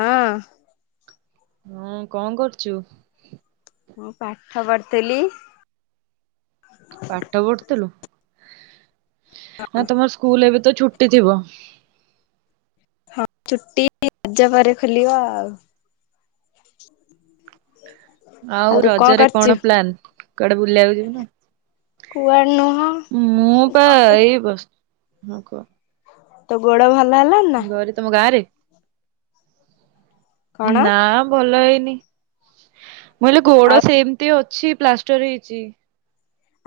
ହଁ। ହୁଁ କଣ କରୁଚୁ? ମୁଁ ପାଠ ପଢୁଥିଲି। ପାଠ ପଢୁଥୁଲୁ ଆ ତମ ସ୍କୁଲ ଏବେ ତ ଛୁଟି ଥିବ। ହଁ ଛୁଟି ରଜ ପରେ ଖୋଲିବ ଆଉ। ଆଉ ରଜରେ କଣ ପ୍ଲାନ କୁଆଡେ ବୁଲିବାକୁ ଯି କୁଆଡେ ନୁହଁ ମୁଁ ପା ଘରେ ଏଇ ବସ ହଁ କୁହ। ତୋ ଗୋଡ ଭଲ ହେଲାଣି ନା? ଘରେ ତମ ଗାଁରେ କଣ ନାମ। ଭଲ ହେଇନି ମୁଇଲି ଗୋଡ ଆଉ ସେମତି ଅଛି ପ୍ଲାଷ୍ଟର ହେଇଚି।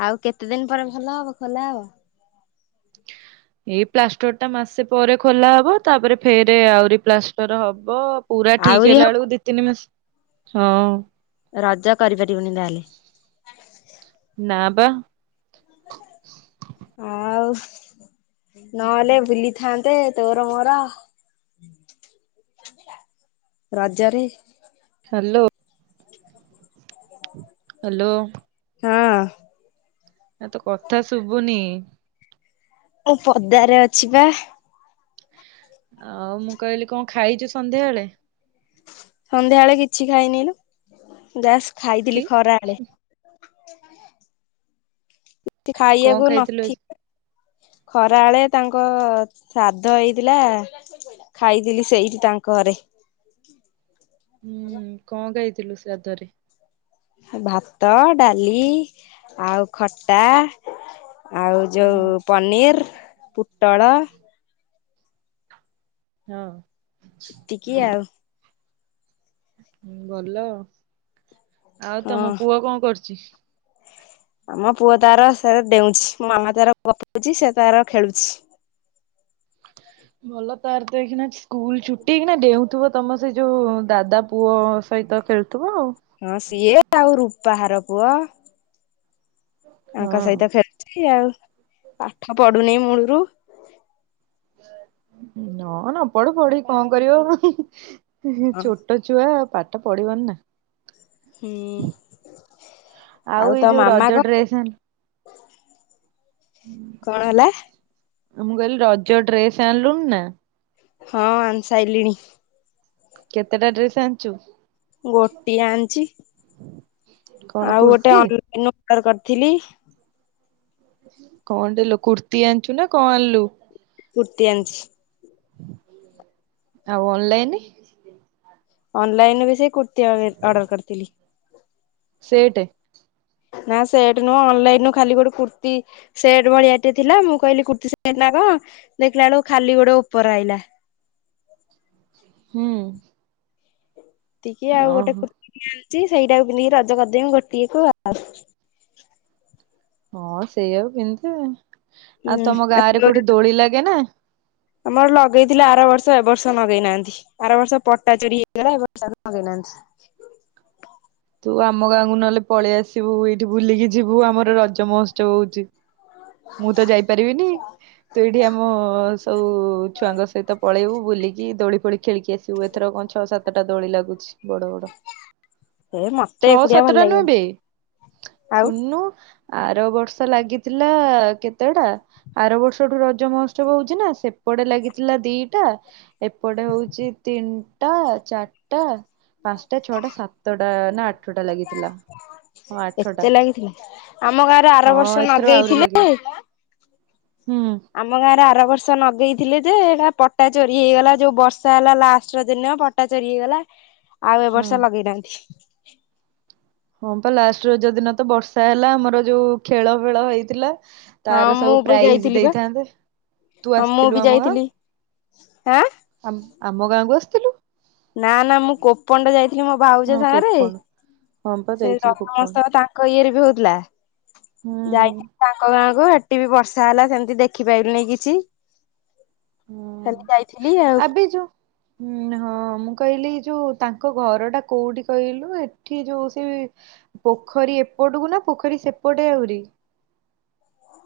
ଆଉ କେତେ ଦିନ ପରେ ଭଲ ହବ ଖୋଲା ହବ? ଏଇ ପ୍ଲାଷ୍ଟର ଟା ମାସେ ପରେ ଖୋଲା ହବ ତାପରେ ଫେର ଆହୁରି ପ୍ଲାଷ୍ଟର ହବ। ପୁରା ଠିକ ଆହୁରି ହେଲା ଏଳକୁ ହବ ଦି ତିନି ମାସ ହଁ। ରଜ କରିପାରିବୁନି ତାହେଲେ। ନା ବା। ହଁ ଆଉ। ନହେଲେ ବୁଲିଥାନ୍ତେ ତୋର ମୋର। ରଜରେ। ହ୍ୟାଲୋ ହ୍ୟାଲୋ ହଁ। ଏ ତ କଥା ଶୁଭୁନି। ମୁଁ ପଦାରେ ଅଛି ବା। ଆଉ ମୁଁ କହିଲି କଣ ଖାଇଛି ସନ୍ଧ୍ୟାବେଳେ? ସନ୍ଧ୍ୟାବେଳେ କିଛି ଖାଇନି ଯାସ କି ଖାଇଥିଲି ଖରାବେଳେ କଣ ଖାଇବାକୁ ନ ଖାଇଥିଲୁ ଆଜି? ଥିଲା ଖରା ବଳେ ତାଙ୍କ ଶାଧ ହେଇଥିଲା। ଖାଇଥିଲି ସେଇଠି ତାଙ୍କ ଘରେ ହୁଁ କଣ ଗାଇଥିଲୁ ସେ ଶାଧରେ? ଭାତ ଡାଲି ଆଉ ଖଟା ଆଉ ହୁଁ ଯୋଉଁ ପନିର ପୋଟଳ ହଁ। ସେତିକି ଆଉ। ଭଲ ଆଉ ହଁ ତମ ପୁଅ କଣ କରୁଛି? ଆମ ପୁଅ ତାର ସେ ଡେଉଛି ମୋ ମାମା ତାର ଗପୁଛି ସେ ତାର ଖେଳୁଛି। ଭଲ ତାର ତ ଏଇକିନା ସ୍କୁଲ ଛୁଟି କିନା ଡେଉଁଥିବ ତମ ସେ ଯୋଉ ଦାଦା ପୁଅ ସହିତ ଖେଳୁଥିବ ଆଉ। ହଁ ସିଏ ଆଉ ରୂପାହାର ପୁଅ। ତାଙ୍କ ଆଉ। ସହିତ ଖେଳୁଛି ଆଉ ପାଠ ପଢୁନି ମୂଳରୁ ନ ନ ପଢୁ ପଢି କଣ କରିବ ହଁ ଛୋଟ ଛୁଆ ପାଠଟା ପଢିବନି ନା। ହୁଁ ଆଉ ଏଇ ତୋ ଯୋଉ ମାମା ରଜ କଣ ଡ୍ରେସ ଆଃ କଣ ହେଲା? ଆ ମୁଁ କହିଲି ରଜ ଡ୍ରେସ ଆଣିଲୁଣିି ନା? ହଁ ଆନ୍ ସାଇଲିଣି। କେତେଟା ଡ୍ରେସ ଆଣିଛୁ। ଗୋଟିଏ ଆଣିଛି କଣ ଆଉ ଗୋଟେ କୁର୍ତ୍ତି ଅନଲାଇନ ଅର୍ଡର କରିଥିଲି। କଣ ଦେଲୁ କୁର୍ତ୍ତି ଆଣିଛୁ ନା କଣ ଆଣିଲୁ? କୂର୍ତ୍ତି ଆଣିଛି। ଆଉ ଅନଲାଇନ। ଅନଲାଇନ୍ ବି ସେ କୁର୍ତ୍ତିୀ ଅର୍ଡର କରିଥିଲି। ସେଟେ। ନାଁ ସେଟେ ନୁହେଁ ଅନଲାଇନ୍ ଖାଲି ଗୋଟେ କୂର୍ତ୍ତୀ ସେଟ୍ ଭଳିଆ ଟେ ଥିଲା ମୁଁ କହିଲି କୁର୍ତ୍ତୀ ସେଟ୍ ନାଁ କଣ ଦେଖିଲା ବେଳକୁ ଖାଲି ଗୋଟେ ଉପର ଆଇଲା। ହୁଁ ଏତିକି ଆଉ ଗୋଟେ ଓହୋ କୁର୍ତ୍ତା କି ଆଣିଚି ସେଇଟା ପିନ୍ଧିକି ରଜ କରିଦେମି ଗୋଟିଏକୁ ଆଉ। ହଁ ସେଇଆକୁ ପିନ୍ଧେ ଆଉ ତମ ଗାଁରେ ହୁଁ। କୋଉଠି ଦୋଳି ଲାଗେ ନାଁ? ଆମର ଲଗେଇଥିଲେ ଆର ବର୍ଷ ଏଇ ବର୍ଷ ଲଗେଇନାହାନ୍ତି। ବାର ବର୍ଷ ପଟା ଚୋରି ହେଇଗଲା ଏବର୍ଷ ଲଗେଇନାହାଁନ୍ତି। ତୁ ଆମ ଗାଁକୁ ନହେଲେ ପଳେଇ ଆସିବୁ ଏଇଠି ବୁଲିକି ଯିବୁ ଆମର ରଜ ମହୋତ୍ସବ ହଉଚି। ମୁଁ ତ ଯାଇପାରିବିନି। ତୁ ଏଇଠି ଆମ ସବୁ ଛୁଆଙ୍କ ସହିତ ପଳେଇବୁ ବୁଲିକି ଦୋଳି ଫୋଳି ଖେଳିକି ଆସିବୁ ଏଥର କଣ ଛଅ ସାତଟା ଦୋଳି ଲାଗୁଛି ବଡ ବଡ। ଏ ମତେ ଛଅ ଏକୁଟିଆ ଭଲ ସାତଟା ନୁହେଁ ଲାଗିବନି ବେ ଆଉ ଶୁଣନୁ। ଆର ବର୍ଷ ଲାଗିଥିଲା କେତେଟା ଆର ବର୍ଷଠୁ ରଜ ମହୋତ୍ସବ ହଉଚି ନାଁ ସେପଟେ ଲାଗିଥିଲା ଦିଟା ଏପଟେ ହଉଚି ତିନିଟା ଚାରିଟା ପାଞ୍ଚଟା ଛଅଟା ସାତ ନାଁ ଆଠଟା ଲାଗିଥିଲା ହଁ ଆଠଟା। ହେଇଥିଲା ଆମ ଗାଁରେ ଆର ହଁ ବର୍ଷ ଏଥର ଆହୁରି ଲଗେଇଥିଲେ। ଲାଗିବ ହୁଁ। ଆମ ଗାଁ ରେ ଆର ବର୍ଷ ନଗେଇଥିଲେ ଯେ ଏରା ପଟା ଚୋରି ହେଇଗଲା ଯୋଉ ବର୍ଷା ହେଲା ଲାଷ୍ଟ୍ ରଜ ଦିନ ପ ପଟା ଚୋରି ହେଇଗଲା। [inaudible] ଆଉ ଏ ବର୍ଷ ଲଗେଇନାହାନ୍ତି। ହଁ ପା ଲାଷ୍ଟ୍ ରଜ ଦିନ ତ ବର୍ଷା ହେଲା ଆମର ଯୋଉ ଖେଳ ଫେଳ ହେଇଥିଲା। ହଁ ତାର ସବୁ ମୁଁ ବି ପ୍ରାଇଜ୍ ଯାଇଥିଲି ବା ଦେଇଥାନ୍ତେ ତୁ ହଁ ମୁଁ ଆସିଥିଲୁ ବି ଆମ ଗାଁ? ଯାଇଥିଲି ଆଁ ଆମ୍ ଆମ ଗାଁକୁ ଆସିଥିଲୁ? ନାଁ ନାଁ ମୁଁ କୋପଣ୍ଡ ଯାଇଥିଲି ମୋ ଭାଉଜ ହଁ ସାଙ୍ଗରେ କୋପଣ ହଁ ପା ସେ ଯାଇଥିଲୁ କୋପଣ ରଙ୍ଗମହୋତ୍ସବ ତା ତାଙ୍କ ଇଏରେ ବି ହଉଥିଲା ହୁଁ ଯାଇଥିଲି ତାଙ୍କ ଗାଁକୁ ହେ ଏଠି ବି ବର୍ଷା ହେଲା ସେମିତି ଦେଖିପାରିଲୁନି କିଛି ହୁଁ ଖାଲି ଯାଇଥିଲି ଆଉ। ଆବେ ଯୋଉ ହୁଁ ହ। ହଁ ମୁଁ କହିଲି ଯୋଉ ତାଙ୍କ ଘର ଟା କୋଉଠି କହିଲୁ ଏଠି ଯୋଉ ସେ ପୋଖରୀ ଏପଟକୁ ନାଁ ପୋଖରୀ ସେପଟେ ଆହୁରି।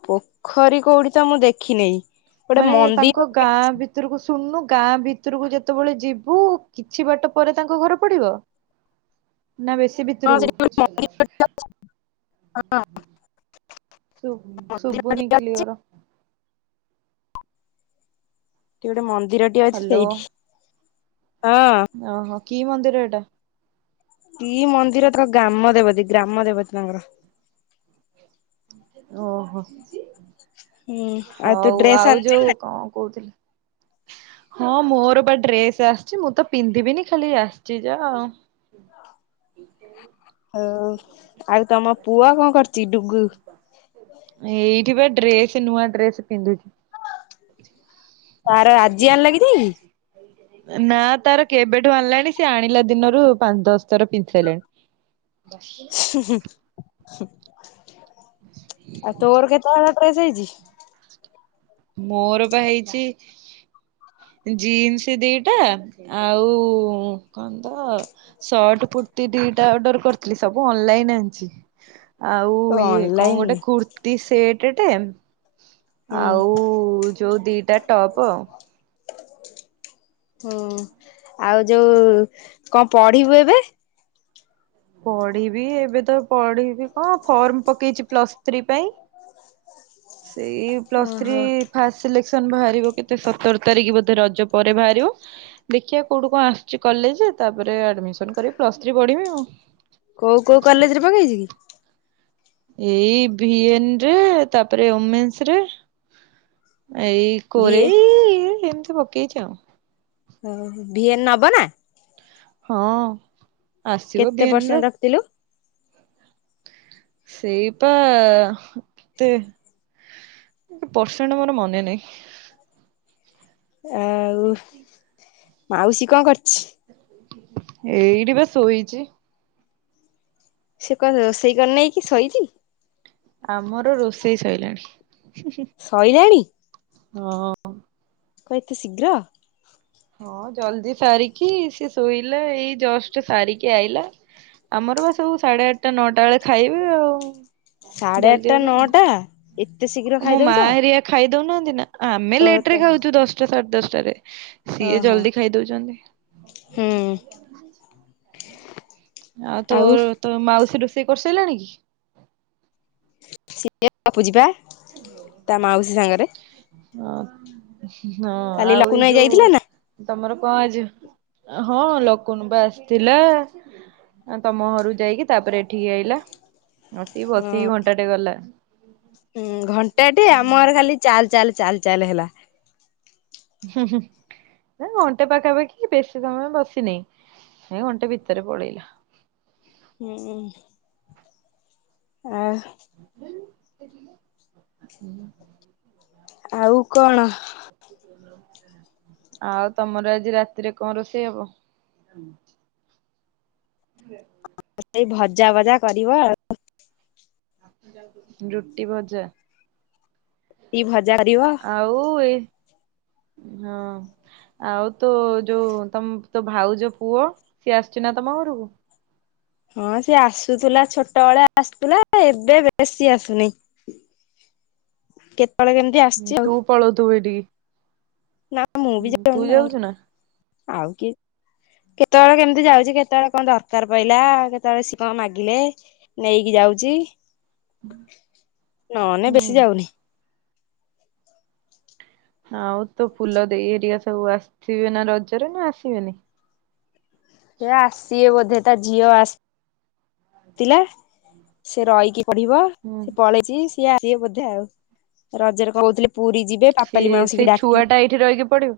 ପୋଖରୀ କୋଉଠି ତ ମୁଁ ଦେଖିନେଇ। ଗୋଟେ ମାନେ ତାଙ୍କ ମନ୍ଦିର ଗାଁ ଅଛି ଭି ଭିତରକୁ ଶୁଣନୁ ଗାଁ ଭିତରକୁ ଯେତେବେଳେ ଯିବୁ କିଛି ବାଟ ପରେ ତାଙ୍କ ଘର ପଡିବ। ନାଁ ବେସି ବି ହଁ ତ୍ରୁ ସେଠି ଗୋଟେ ମନ୍ଦିର ଅଛି ସେଠି ସୁବ୍ ସୁବୁନି କ୍ଲିୟର। ସେଇଠି ଗୋଟେ ମନ୍ଦିରଟି ଅଛି ହ୍ୟାଲୋ ସେଇଠି। ହଁ ଓହୋ କି ମନ୍ଦିର ଏଟା? କି ମନ୍ଦିର ତାଙ୍କ ଗ୍ରାମ ଦେବତୀ ଗ୍ରାମ ଦେବତୀ ତାଙ୍କର। ଓହୋ। ହୁଁ ଆଉ ତୁ ହଉ ଡ୍ରେସ ଆଉ ଆଣିଛୁ ଯୋଉ ନା କଣ କହୁଥିଲି। ହଁ ମୋର ବା ଡ୍ରେସ୍ ଆସିଚି ମୁଁ ତ ପିନ୍ଧିବିନି ଖାଲି ଆସିଚି ଯା ଆଉ। ହଉ ଆଉ ତମ ପୁଅ କଣ କରୁଚି ଡୁଗୁ? ଏଇଠି ବା ଡ୍ରେସ ନୂଆ ଡ୍ରେସ୍ ପିନ୍ଧୁଚି। ତାର ଆଜି ଆଣିଲା ଦେଇ। ନା ତାର କେବେଠୁ ଆଣିଲାଣି ସେ ଆଣିଲା ଦିନରୁ ପାଞ୍ଚ ଦଶ ଥର ପିନ୍ଧି ସାରିଲାଣି। [unintelligible] ଆଉ ତୋର କେତେ ହଳ ଡ୍ରେସ ହେଇଚି? ମୋର ବା ହେଇଚି ଜିନ୍ସ ଦିଟା ଆଉ କଣତ ସର୍ଟ କୁର୍ତ୍ତି ଦିଟା ଅର୍ଡର କରିଥିଲି ସବୁ ଅନଲାଇନ୍ ଆଣିଚି। ଆଉ ଇଏ କଣ ଅନଲାଇନରେ ଗୋଟେ କୁର୍ତିୀ ସେଟ୍ ଟେ ହୁଁ ଆଉ ଯୋଉ ଦିଟା ଟପ୍ ଆଉ। ହୁଁ ଆଉ ଯୋଉ କଣ ପଢିବୁ ଏବେ? ପଢିବି ଏବେ ତ ପଢିବି କଣ ଫର୍ମ ପକେଇଚି ପ୍ଲସଟୁ। ଥ୍ରୀ ପାଇଁ ସେଇ ପ୍ଲସ୍ ଥ୍ରୀ ଓହୋ ଫାଷ୍ଟ ସିଲେକ୍ସନ ବାହାରିବ କେତେ ସତର ତାରିଖ ବୋଧେ ରଜ ପରେ ବାହାରିବ। ଦେଖିବା କୋଉଠୁ କଣ ଆସିୁଚି କଲେଜ ତାପରେ ଆଡମିସନ କରିବି ପ୍ଲସ୍ ଥ୍ରୀ ପଢିବି ଆଉ। କୋଉ କୋଉ କଲେଜ ରେ ପକେଇଚି କି? ଏଇ ଭିଏନ୍ ରେ ତାପରେ ଓମେସ୍ ରେ ଏଇ ଭିଏ କୋରେଇ ଏଇ ଏମିତି ପକେଇଚି ଆଉ। ଓ ଭିଏନ୍ ନବ ନା? ହଁ। ଆସିବ କେତେ ଭିଏନ ର ପରସେଣ୍ଟ ରଖିଥିଲୁ? ସେଇପା କେତେ ପାର୍ଡସେଣ୍ଟ ମୋର ମନେ ନାହିଁ। ଆଉ ମାଉଷୀ କଣ କରଚି? ଏଇଠି ବା ଶୋଇଚି। ସେ କଣ ରୋଷେଇ କରିନେଇଁ କି ଶୋଇଚି? ଆମର ରୋଷେଇ ସଇଲାଣି। ସଇଲାଣି? ହଁ। କଣ ଏତେ ଶୀଘ୍ର? ହଁ ଜଲଦି ସାରିକି ସେ ଶୋଇଲା ଏଇ ଜଷ୍ଟ୍ ସାରିକି ଆଇଲା। ଆମର ପା ସବୁ ସାଢେ ଆଠଟା ନଅଟା ବେଳେ ଖାଇବେ ଆଉ ସାଢେ ଆଠଟା ଜଲଦି ହବନି। ନଅଟା ଏତେ ଶୀଘ୍ର ମୋ ମା ଖାଇଦଉଛ? ହେରିଆ ଖାଇ ଦଉନାହାନ୍ତି ନା ଆମେ ଓ ଲେଟ୍ ରେ ତମ ଖାଉଚୁ ଦଶଟା ସାଢେ ଦଶଟାରେ। ସିଏ ଓହୋ ଜଲ୍ଦି ଖାଇ ଦଉଚନ୍ତି। ହୁଁ। ଆଉ ତୋର ତୋ ମାଉସୀ ରୋଷେଇ କରିସାରିଲାଣି କି? ସିଏ ଗପୁଚି ପା ତା ମାଉସି ସାଙ୍ଗରେ। ହଁ ହଁ କାଲି ଆଉ ଏ ଲକୁନୁ ଭାଇ ଯୋଉ ଯାଇଥିଲା ନା ତମର କଣ ଆଜି ହଁ ଲୋକନୁ ପା ଆସିଥିଲା। ଆ ତମ ଘରୁ ଯାଇକି ତାପରେ ଏଠିକି ଆଇଲା ଆସିକି ହଁ ବସିକି ଘଣ୍ଟାଟେ ଗଲା। ହୁଁ ଘଣ୍ଟା ଟେ ଆମଘରେ ଖାଲି ଚାଲ୍ ଚାଲ୍ ଚାଲ୍ ଚାଲ ହେଲା। ହୁଁ ହୁଁ। ଏଁ ଘଣ୍ଟେ ପାଖାପାଖି ବେଶୀ ସମୟ ବସିନି ଏଁ ଘଣ୍ଟେ ଭିତରେ ପଳେଇଲା। ହୁଁ ଆ ଆଉ କଣ? ଆଉ ତମର ଆଜି ରାତିରେ କଣ ରୋଷେଇ ହବ? ଏଇ ଭଜା ଭଜା କରିବ। ରୁଟି ଭଜା କି ଭଜା କରିବ ଆ ଆଉ ଏ ହଁ। ଆଉ ତୋ ଯୋଉ ତମ ତୋ ଭାଉଜ ପୁଅ ସେ ଆସୁଛି ନା ତମ ଘରକୁ? ହଁ ସିଏ ଆସୁଥିଲା ଛୋଟ ବଳେ ଆସୁଥିଲା ଏବେ ବେଶୀ ଆସୁନି। କେତେବେଳେ କେ ହୁଁ ତୁ ପଳଉ ଥିବୁ ଏଠିକି। ନା ମୁଁ ବିି ଯାଉନି ତାଙ୍କ ଘରକୁ ଆଉ କିଏ। କେତେବେଳେ କେମିତି ଯାଉଛି କେତେବେଳେ କଣ ଦରକାର୍ ପଇଲା କେତେବେଳେ ସିଏ କଣ ମାଗିଲେ। ନେଇକି ଯାଉଛି ନନେ ହୁଁ ବେଶୀ ଯାଉନି। ଆଉ ତୋ ଫୁଲ ଦେଇ ହେରିକା ସବୁ ଆସିବେ ନା ରଜରେ ନା ଆସିବେନି? ସେ ଆସିବେ ବୋଧେ ତା ଝିଅ ଆସ୍ ଥିଲା ସେ ରହିକି ପଢିବ ହୁଁ ସେ ପଳେଇ ଚି ସିଏ ଆସିବେ ବୋଧେ ଆଉ ରଜରେ କହୁଥିଲେ ପୁରୀ ଯିବେ। ପାପାଲି ସିଏ ମାଉସୀ କି ସେଇ ଡାକି ଛୁଆ ଟା ଏଇଠି ରହିକି ପଢ଼ିବ?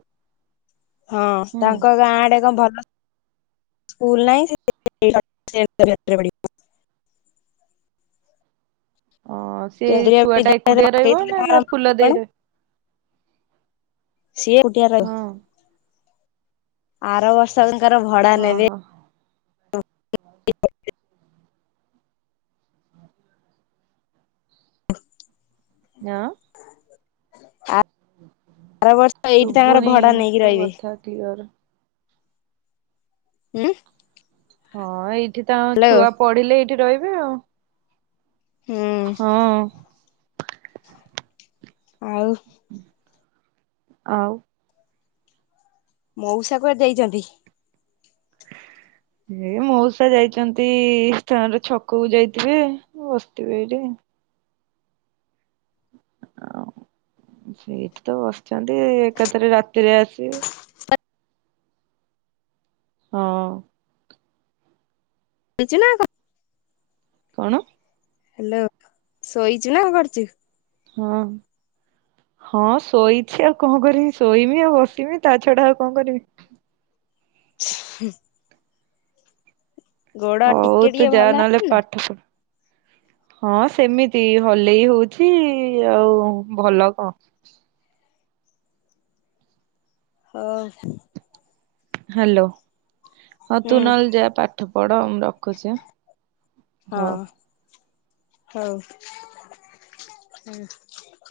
ହଁ ତାଙ୍କ ଗାଁ ଆଡେ କଣ ଭଲ। ସ୍କୁଲ୍ ନାହିଁ ସେ [inaudible] ଅ ସେ କେନ୍ଦ୍ରୀୟ ଛୁଆ ଟା ବିଦ୍ୟାଳୟରେ ଏକୁଟିଆ ରହିବ ପକେଇଥିଲେ ନା ତା ତାଙ୍କର ଫୁଲ କଣ ଦେଇ ର ସିଏ ଏକୁଟିଆ ରହିବ। ହଁ ଆର ବର୍ଷ ତାଙ୍କର ଭଡା ହଁ ନେବେ। ହଁ। ନ। ଆର ବର୍ଷ ଏଇଠି ତାଙ୍କର ଭଡା ନେଇକି ରହିବେ। ଟିଅର। ଉଁ। ହଁ ଏଇଠି ତାଙ୍କ ଛୁଆ ପଢିଲେ ଏଇଠି ରହିବେ ଆଉ। ହୁଁ ହଁ। ଆଉ। ଉଁ ଆଉ। ମଉସା କୁଆଡ଼େ ଯାଇଛନ୍ତି? ଏଇ ମଉସା ଯାଇଛନ୍ତି ତାଙ୍କର ଛକକୁ ଯାଇଥିବେ ବସିଥିବେ ଏଇଠି। ଆଉ ସେଇଠି ତ ବସିଛନ୍ତି ଏକାଥରେ ରାତିରେ ଆସିିବେ। ହ ହଁ। ଚିନା କ କଣ? ହାଲୋ। ଶୋଇଛୁ ନା କଣ କରୁଛୁ? ହଁ। ହଁ ଶୋଇଛି ଆଉ କଣ କରିବି ଶୋଇମି ଆଉ ବସିମି ତା ଛଡା ଆଉ କଣ କରିବି। ହୁଁ। ଗୋଡ ହଉ ଟିକେ ତୁ ଟିକେ ଯା ଭଲ ନହେଲେ ପାଠ ପ ହଁ ସେମିତି ହଲେଇ ହଉଛି ଆଉ ଭଲ କଣ। ହଉ। ହ୍ୟାଲୋ ହଁ ହୁଁ ତୁ ନହଲେ ଯା ପାଠ ପଢ ମୁ ରଖୁଛ ଆଁ? ହଉ। ହଁ ହଉ ହୁଁ।